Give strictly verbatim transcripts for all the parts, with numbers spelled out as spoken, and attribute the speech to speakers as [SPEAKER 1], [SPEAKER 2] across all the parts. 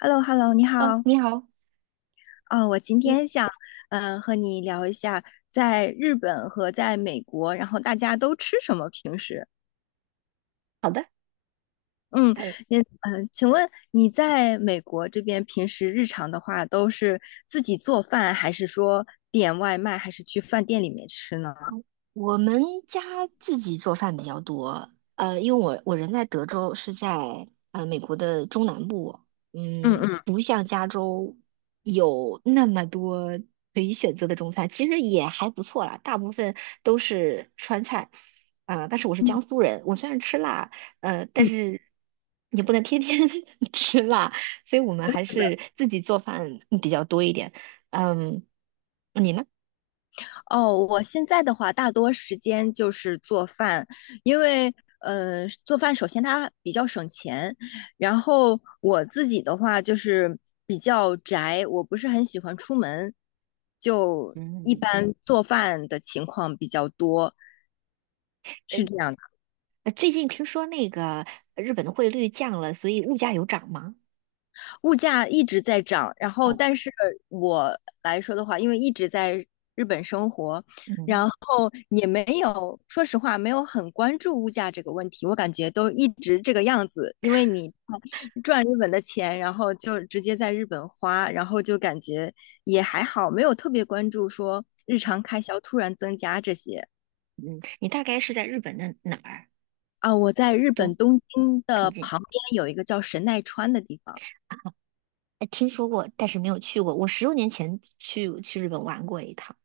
[SPEAKER 1] h e l l o h e l l o 你
[SPEAKER 2] 呃，
[SPEAKER 1] 好。
[SPEAKER 2] 你好。
[SPEAKER 1] 啊、我今
[SPEAKER 2] 嗯。
[SPEAKER 1] 天想，嗯、和你聊一下在日本和在美国，然后大家都吃什么平时？嗯，
[SPEAKER 2] 呃，
[SPEAKER 1] 你，嗯、请问你在美国这边平时日常的话，都是自己做饭，还是说点外卖，还是去饭店里面吃呢？
[SPEAKER 2] 我们家自己做饭比较多，呃，因为我我人在德州，是在呃美国的中南部。
[SPEAKER 1] 嗯
[SPEAKER 2] 嗯，
[SPEAKER 1] 嗯。
[SPEAKER 2] 不像加州有那么多可以选择的中餐，其实也还不错啦，大部分都是川菜。啊，但是我是江苏人。我虽然吃辣，呃，但
[SPEAKER 1] 嗯。
[SPEAKER 2] 是也不能天天 吃辣，所以我们还是自己做饭比较多一点。嗯，你呢？
[SPEAKER 1] 哦，我现在的话，大多时间就是做饭，因为呃，做饭首先它比较省钱，然后我自己的话就是比较宅，我不是很喜欢出门，就一
[SPEAKER 2] 嗯。
[SPEAKER 1] 般做饭的情况比较多，是这样的。
[SPEAKER 2] 呃，最近听说那个呃日本的汇率降了，所以物价有涨吗？
[SPEAKER 1] 物价一直在涨，然后
[SPEAKER 2] 哦。
[SPEAKER 1] 但是我来说的话，因为一直在日本生活，
[SPEAKER 2] 嗯
[SPEAKER 1] 然后也没有，说实话没有很关注物价这个问题，我感觉都一直这个样子，因为你赚日本的钱，然后就直接在日本花，然后就感觉也还好，没有特别关注说日常开销突然增加这些。
[SPEAKER 2] 嗯，你大概是在日本的哪儿？
[SPEAKER 1] 啊。我在日本
[SPEAKER 2] 东
[SPEAKER 1] 东京
[SPEAKER 2] 东
[SPEAKER 1] 的
[SPEAKER 2] 京？
[SPEAKER 1] 旁边有一个叫神奈川的地方。
[SPEAKER 2] 呃，听说过，但是没有去过。我十多年前去去日本玩过一趟，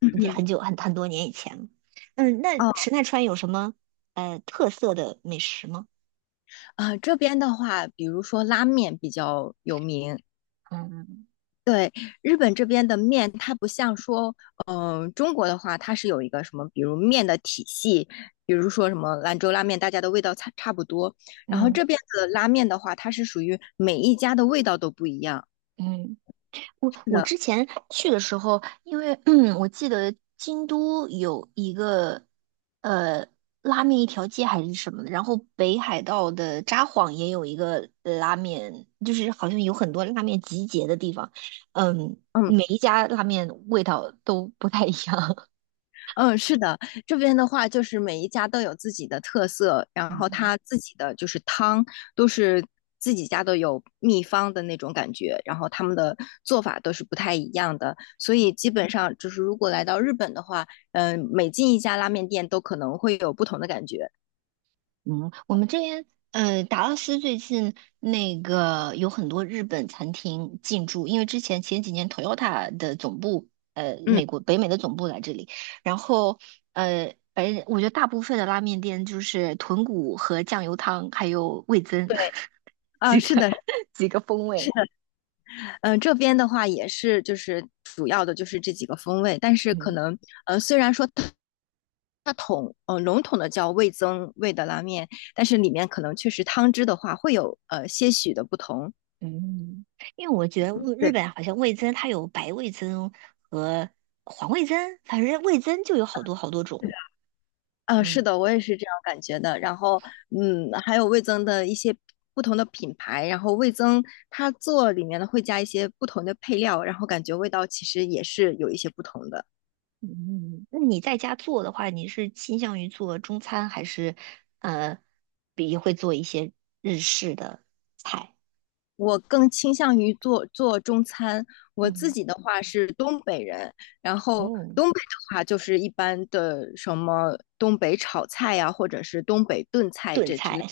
[SPEAKER 1] 嗯
[SPEAKER 2] 也
[SPEAKER 1] 嗯。
[SPEAKER 2] 很久很很多年以前了。嗯，那
[SPEAKER 1] 哦。
[SPEAKER 2] 池奈川有什么呃特色的美食吗？
[SPEAKER 1] 啊，这边的话，比如说拉面比较有名。
[SPEAKER 2] 嗯
[SPEAKER 1] 对，日本这边的面，它不像说，嗯、中国的话，它是有一个什么，比如面的体系，比如说什么兰州拉面，大家的味道差差不多。然后
[SPEAKER 2] 嗯
[SPEAKER 1] 这边的拉面的话，它是属于每一家的味道都不一样。
[SPEAKER 2] 嗯。我
[SPEAKER 1] 是
[SPEAKER 2] 我
[SPEAKER 1] 的。
[SPEAKER 2] 之前去的时候，因为 嗯，我记得京都有一个呃拉面一条街还是什么的，然后北海道的札幌也有一个拉面，就是好像有很多拉面集结的地方。嗯，
[SPEAKER 1] 嗯。
[SPEAKER 2] 每一家拉面味道都不太一样。
[SPEAKER 1] 嗯，是的，这边的话就是每一家都有自己的特色，然后
[SPEAKER 2] 嗯
[SPEAKER 1] 他自己的就是汤都是自己家都有秘方的那种感觉，然后他们的做法都是不太一样的，所以基本上就是如果来到日本的话，嗯、每进一家拉面店都可能会有不同的感觉。
[SPEAKER 2] 嗯，我们这边呃，达拉斯最近那个有很多日本餐厅进驻。因为之前前几年 Toyota 的总部，呃，
[SPEAKER 1] 嗯，
[SPEAKER 2] 美国北美的总部来这里，然后呃，反正我觉得大部分的拉面店就是豚骨和酱油汤，还有味增
[SPEAKER 1] 对，啊，
[SPEAKER 2] 几
[SPEAKER 1] 是
[SPEAKER 2] 个
[SPEAKER 1] 的，
[SPEAKER 2] 几个风
[SPEAKER 1] 是。
[SPEAKER 2] 味。
[SPEAKER 1] 嗯，这边的话也是，就是主要的就是这几个风味，但是可
[SPEAKER 2] 嗯
[SPEAKER 1] 能呃，虽然说它它统呃笼统的叫味增味的拉面，但是里面可能确实汤汁的话会有呃些许的不同。
[SPEAKER 2] 嗯，因为我觉得日
[SPEAKER 1] 对，
[SPEAKER 2] 本好像味增它有白味增和黄味增，反正味增就有好多好多种。
[SPEAKER 1] 呃，是
[SPEAKER 2] 嗯。
[SPEAKER 1] 的，我也是这样感觉的。然后嗯，还有味增的一些不同的品牌，然后味增它做里面呢会加一些不同的配料，然后感觉味道其实也是有一些不同的。
[SPEAKER 2] 嗯，嗯嗯，那你在家做的话，你是倾向于做中餐，还是呃，比会做一些日式的菜？
[SPEAKER 1] 我更倾向于做做中餐。我自
[SPEAKER 2] 嗯
[SPEAKER 1] 己的话是东北人，然后
[SPEAKER 2] 嗯，
[SPEAKER 1] 东北的话就是一般的什么东北炒菜呀、或者是东北炖菜
[SPEAKER 2] 炖
[SPEAKER 1] 这之类。
[SPEAKER 2] 菜。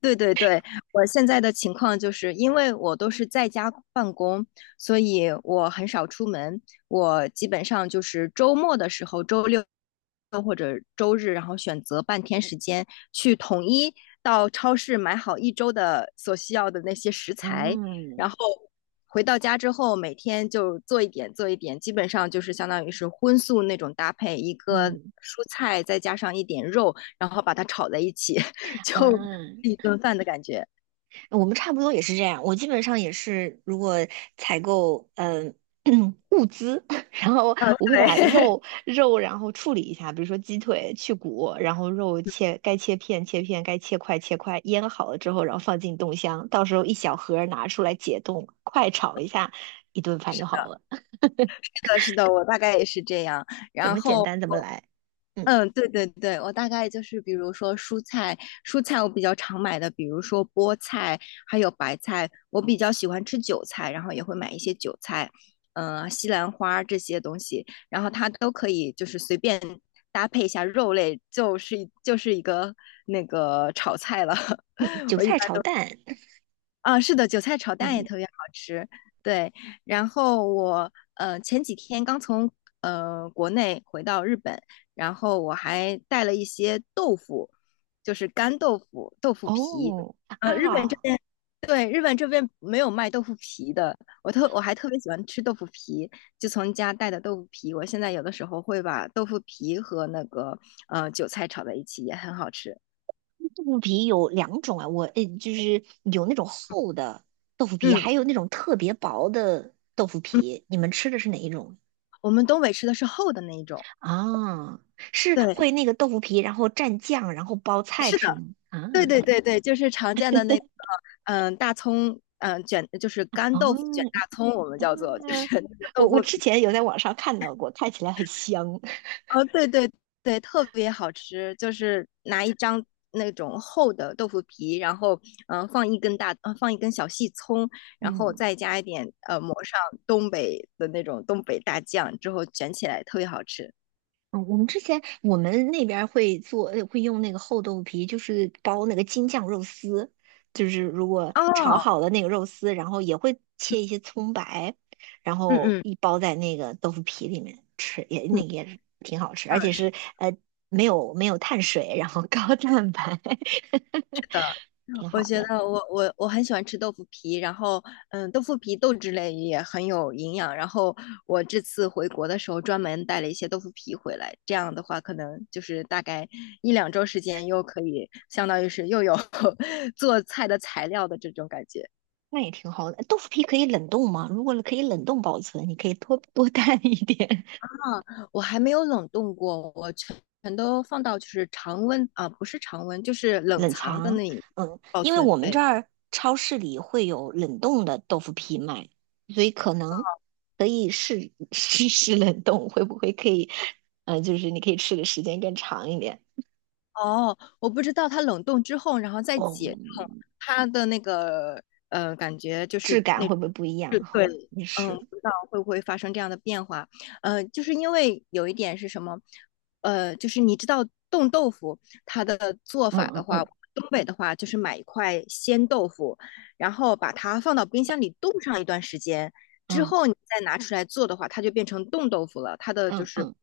[SPEAKER 1] 对对对，我现在的情况就是因为我都是在家办公，所以我很少出门。我基本上就是周末的时候，周六或者周日，然后选择半天时间去统一到超市买好一周的所需要的那些食材，然
[SPEAKER 2] 嗯
[SPEAKER 1] 后回到家之后，每天就做一点做一点，基本上就是相当于是荤素那种搭配，一个
[SPEAKER 2] 嗯
[SPEAKER 1] 蔬菜再加上一点肉，然后把它炒在一起，就。
[SPEAKER 2] 嗯。
[SPEAKER 1] 一顿饭的感觉。
[SPEAKER 2] 我们差不多也是这样，我基本上也是，如果采购嗯、呃 物资，然后
[SPEAKER 1] 嗯，
[SPEAKER 2] 我会把
[SPEAKER 1] 对，
[SPEAKER 2] 肉 肉然后处理一下，比如说鸡腿去骨，然后肉切该切片切片，该切块切块，腌好了之后，然后放进冻箱，到时候一小盒儿拿出来解冻，快炒一下，一顿饭就好了。
[SPEAKER 1] 是的，是的，我大概也是这样。
[SPEAKER 2] 怎
[SPEAKER 1] 然
[SPEAKER 2] 么简
[SPEAKER 1] 后，
[SPEAKER 2] 单怎么来。嗯
[SPEAKER 1] 嗯，对对对，我大概就是比如说蔬菜，蔬菜我比较常买的，比如说菠菜，还有白菜。我比较喜欢吃韭菜，然后也会买一些韭菜，嗯，西兰花这些东西，然后它都可以就是随便搭配一下肉类，就是就是一个那个炒菜了。
[SPEAKER 2] 嗯，韭
[SPEAKER 1] 我一
[SPEAKER 2] 菜
[SPEAKER 1] 般
[SPEAKER 2] 炒
[SPEAKER 1] 都。
[SPEAKER 2] 蛋。
[SPEAKER 1] 啊，是的，韭菜炒蛋也
[SPEAKER 2] 嗯
[SPEAKER 1] 特别好吃。对，然后我呃前几天刚从呃国内回到日本，然后我还带了一些豆腐，就是干豆腐、豆腐皮。
[SPEAKER 2] 哦啊
[SPEAKER 1] 呃，日本这
[SPEAKER 2] 哦。
[SPEAKER 1] 边对日本这边没有卖豆腐皮的，我特我还特别喜欢吃豆腐皮，就从家带的豆腐皮。我现在有的时候会把豆腐皮和那个呃韭菜炒在一起，也很好吃。
[SPEAKER 2] 豆腐皮有两种啊，我呃就是有那种厚的豆腐皮，
[SPEAKER 1] 嗯
[SPEAKER 2] 还有那种特别薄的豆腐
[SPEAKER 1] 嗯，
[SPEAKER 2] 皮。你们吃的是哪一种
[SPEAKER 1] 我们东北吃的是厚的那一种。
[SPEAKER 2] 啊？是
[SPEAKER 1] 对，
[SPEAKER 2] 会那个豆腐皮，然后蘸酱，然后包菜
[SPEAKER 1] 是
[SPEAKER 2] 吃
[SPEAKER 1] 的。
[SPEAKER 2] 吗？啊。
[SPEAKER 1] 对对对对，就是常见的那个，嗯，大葱，嗯，卷就是干豆腐卷
[SPEAKER 2] 哦。
[SPEAKER 1] 大葱，我们叫做就
[SPEAKER 2] 嗯
[SPEAKER 1] 是那个
[SPEAKER 2] 我
[SPEAKER 1] 豆
[SPEAKER 2] 我
[SPEAKER 1] 腐
[SPEAKER 2] 之
[SPEAKER 1] 皮。
[SPEAKER 2] 前有在网上看到过，看起来很香。
[SPEAKER 1] 哦，对对对，特别好吃，就是拿一张那种厚的豆腐皮，然后嗯呃放一根大，呃放一根小细葱，然后
[SPEAKER 2] 嗯。
[SPEAKER 1] 再加一点呃抹上东北的那种东北大酱之后卷起来，特别好吃。
[SPEAKER 2] 嗯，我们之前我们那边儿会做，呃会用那个厚豆皮，就是包那个京酱肉丝，就是如果炒
[SPEAKER 1] 哦，
[SPEAKER 2] 好了那个肉丝，然后也会切一些葱白，然
[SPEAKER 1] 嗯
[SPEAKER 2] 后
[SPEAKER 1] 嗯
[SPEAKER 2] 一包在那个豆腐皮里面吃，也
[SPEAKER 1] 嗯，
[SPEAKER 2] 那个也是挺好吃，
[SPEAKER 1] 啊
[SPEAKER 2] 而且是
[SPEAKER 1] 是
[SPEAKER 2] 呃没有没有碳水，然后 高蛋白，
[SPEAKER 1] 的。
[SPEAKER 2] 挺
[SPEAKER 1] 我
[SPEAKER 2] 好
[SPEAKER 1] 觉
[SPEAKER 2] 的。
[SPEAKER 1] 得我我我很喜欢吃豆腐皮，然后嗯，豆腐皮豆制类也很有营养，然后我这次回国的时候专门带了一些豆腐皮回来，这样的话可能就是大概一两周时间又可以相当于是又有 做菜的材料的这种感觉。
[SPEAKER 2] 那也挺好的。豆腐皮可以冷冻吗？如果可以冷冻保存，你可以多多 带一点。
[SPEAKER 1] 啊，我还没有冷冻过，我全全都放到就是常温啊，不是常温，就是冷
[SPEAKER 2] 冷
[SPEAKER 1] 藏的
[SPEAKER 2] 藏。
[SPEAKER 1] 那里
[SPEAKER 2] 嗯，
[SPEAKER 1] 保
[SPEAKER 2] 因为
[SPEAKER 1] 存，
[SPEAKER 2] 我们这
[SPEAKER 1] 对。
[SPEAKER 2] 儿超市里会有冷冻的豆腐皮卖，所以可能可以试 试试冷冻，会不会可以？呃，就是你可以吃的时间更长一点。
[SPEAKER 1] 哦，我不知道它冷冻之后，然后再
[SPEAKER 2] 哦，
[SPEAKER 1] 解冻，它的那个呃，感觉就
[SPEAKER 2] 质
[SPEAKER 1] 是
[SPEAKER 2] 感
[SPEAKER 1] 那，
[SPEAKER 2] 会不会不一样？
[SPEAKER 1] 就
[SPEAKER 2] 哈，
[SPEAKER 1] 对。
[SPEAKER 2] 也
[SPEAKER 1] 嗯，
[SPEAKER 2] 是。
[SPEAKER 1] 不知道会不会发生这样的变化。呃，就是因为有一点是什么，呃，就是你知道冻豆腐它的做
[SPEAKER 2] 嗯
[SPEAKER 1] 法的
[SPEAKER 2] 嗯
[SPEAKER 1] 话，
[SPEAKER 2] 嗯
[SPEAKER 1] 东北的话就是买一块鲜豆腐，然后把它放到冰箱里冻上一段时间，之
[SPEAKER 2] 嗯
[SPEAKER 1] 后你再拿出来做的话，它就变成冻豆腐了。它的就
[SPEAKER 2] 嗯
[SPEAKER 1] 是，
[SPEAKER 2] 嗯。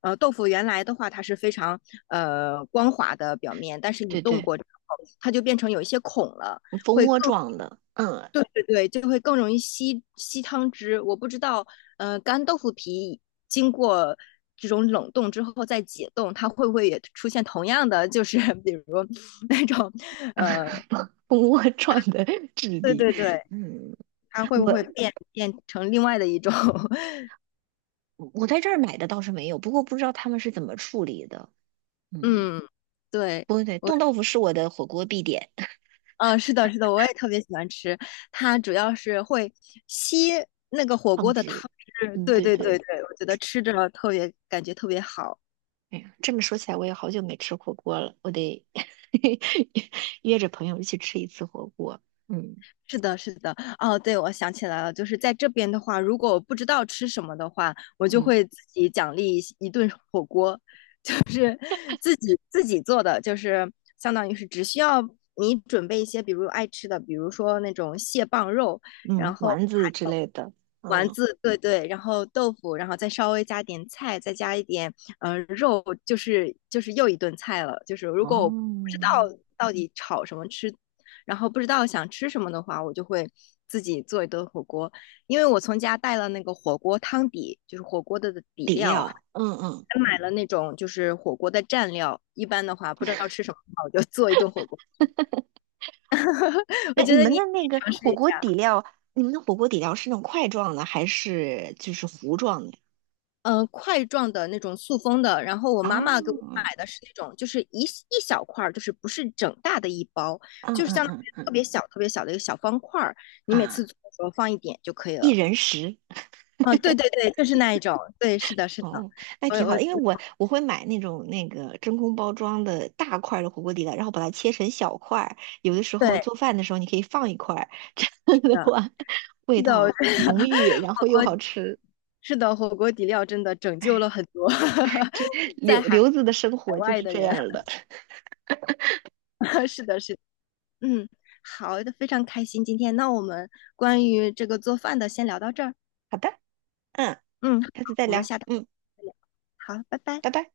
[SPEAKER 1] 呃，豆腐原来的话它是非常呃光滑的表面，但是你
[SPEAKER 2] 对
[SPEAKER 1] 冻
[SPEAKER 2] 对，
[SPEAKER 1] 过之后，它就变成有一些孔了，
[SPEAKER 2] 蜂
[SPEAKER 1] 会
[SPEAKER 2] 窝
[SPEAKER 1] 更
[SPEAKER 2] 状的。嗯。
[SPEAKER 1] 对对对，就会更容易吸吸汤汁。我不知道，呃，干豆腐皮经过这种冷冻之后再解冻，它会不会也出现同样的，就是比如那种，呃，
[SPEAKER 2] 蜂蜂窝状的 质
[SPEAKER 1] 对
[SPEAKER 2] 地。
[SPEAKER 1] 对对，
[SPEAKER 2] 嗯，
[SPEAKER 1] 它会
[SPEAKER 2] 我
[SPEAKER 1] 不会变变成另外的一种。
[SPEAKER 2] 我在这儿买的倒是没有，不过不知道他们是怎么处理的。嗯。
[SPEAKER 1] 嗯，对，
[SPEAKER 2] 不对，
[SPEAKER 1] 我，
[SPEAKER 2] 冻豆腐是我的火锅必点。
[SPEAKER 1] 呃，是的，是的，我也特别喜欢吃。它主要是会吸那个火
[SPEAKER 2] 汤
[SPEAKER 1] 锅的
[SPEAKER 2] 汁。
[SPEAKER 1] 汤汁，
[SPEAKER 2] 嗯，
[SPEAKER 1] 对
[SPEAKER 2] 对
[SPEAKER 1] 对
[SPEAKER 2] 对。
[SPEAKER 1] 对对，我觉得吃着特别感觉特别好。
[SPEAKER 2] 哎呀，这么说起来，我也好久没吃火锅了，我得 约着朋友一起吃一次火锅。嗯
[SPEAKER 1] 是的，是的，哦，对，我想起来了，就是在这边的话，如果我不知道吃什么的话，我就
[SPEAKER 2] 嗯
[SPEAKER 1] 会自己奖励一一顿火锅。就是自己自己做的，就是相当于是只需要你准备一些，比如爱吃的，比如说那种蟹棒肉，
[SPEAKER 2] 嗯，
[SPEAKER 1] 然后
[SPEAKER 2] 丸子之
[SPEAKER 1] 还有
[SPEAKER 2] 类的。
[SPEAKER 1] 丸
[SPEAKER 2] 嗯
[SPEAKER 1] 子，对对，然后豆腐，然后再稍微加点菜，再加一点呃肉，就是就是又一顿菜了。就是如果我不知道
[SPEAKER 2] 哦，
[SPEAKER 1] 到底炒什么吃，然后不知道想吃什么的话，我就会自己做一顿火锅。因为我从家带了那个火锅汤底，就是火锅的底
[SPEAKER 2] 底
[SPEAKER 1] 料，
[SPEAKER 2] 料。嗯嗯，
[SPEAKER 1] 还买了那种就是火锅的蘸料，一般的话不知道吃什么的话，我就 做一顿火锅。我
[SPEAKER 2] 那你
[SPEAKER 1] 觉得
[SPEAKER 2] 们
[SPEAKER 1] 你也
[SPEAKER 2] 的
[SPEAKER 1] 可
[SPEAKER 2] 那个
[SPEAKER 1] 以尝试
[SPEAKER 2] 火
[SPEAKER 1] 一
[SPEAKER 2] 锅
[SPEAKER 1] 下，
[SPEAKER 2] 底料，你们的火锅底料是那种块状的，还是就是糊状的？
[SPEAKER 1] 嗯、呃块状的那种塑封的，然后我妈妈给我
[SPEAKER 2] 哦，
[SPEAKER 1] 买的是那种就是一一小块就是不是整大的一包，
[SPEAKER 2] 嗯
[SPEAKER 1] 就是
[SPEAKER 2] 嗯
[SPEAKER 1] 像
[SPEAKER 2] 嗯
[SPEAKER 1] 特
[SPEAKER 2] 嗯
[SPEAKER 1] 别小特别小的一个小方块儿，你每次
[SPEAKER 2] 啊，
[SPEAKER 1] 做的时候放一点就可以
[SPEAKER 2] 一
[SPEAKER 1] 了。
[SPEAKER 2] 人食。
[SPEAKER 1] 啊，对对对，就是那一种，对，是的，是的，
[SPEAKER 2] 哦，那
[SPEAKER 1] 我
[SPEAKER 2] 挺好
[SPEAKER 1] 我
[SPEAKER 2] 的。因为我我会买那种那个真空包装的大块儿的火锅底料，然后把它切成小块儿。有的时候
[SPEAKER 1] 对，
[SPEAKER 2] 做饭的时候，你可以放一块儿，这样
[SPEAKER 1] 是
[SPEAKER 2] 的
[SPEAKER 1] 的，
[SPEAKER 2] 话味
[SPEAKER 1] 是的，我
[SPEAKER 2] 道
[SPEAKER 1] 觉
[SPEAKER 2] 浓郁，
[SPEAKER 1] 得
[SPEAKER 2] 然
[SPEAKER 1] 火
[SPEAKER 2] 后又
[SPEAKER 1] 锅
[SPEAKER 2] 好吃。
[SPEAKER 1] 是的，火锅底料真的拯救了很多
[SPEAKER 2] 这
[SPEAKER 1] 在
[SPEAKER 2] 刘
[SPEAKER 1] 海
[SPEAKER 2] 刘子的生活就
[SPEAKER 1] 外
[SPEAKER 2] 是
[SPEAKER 1] 的
[SPEAKER 2] 这样
[SPEAKER 1] 人。
[SPEAKER 2] 儿的。
[SPEAKER 1] 是的，是的，嗯，好的，非常开心今天。那我们关于这个做饭的先聊到这儿，
[SPEAKER 2] 好的。嗯，
[SPEAKER 1] 嗯，好，
[SPEAKER 2] 下次再
[SPEAKER 1] 我们
[SPEAKER 2] 聊。
[SPEAKER 1] 下次
[SPEAKER 2] 嗯，
[SPEAKER 1] 再聊，好，拜拜。
[SPEAKER 2] 拜拜。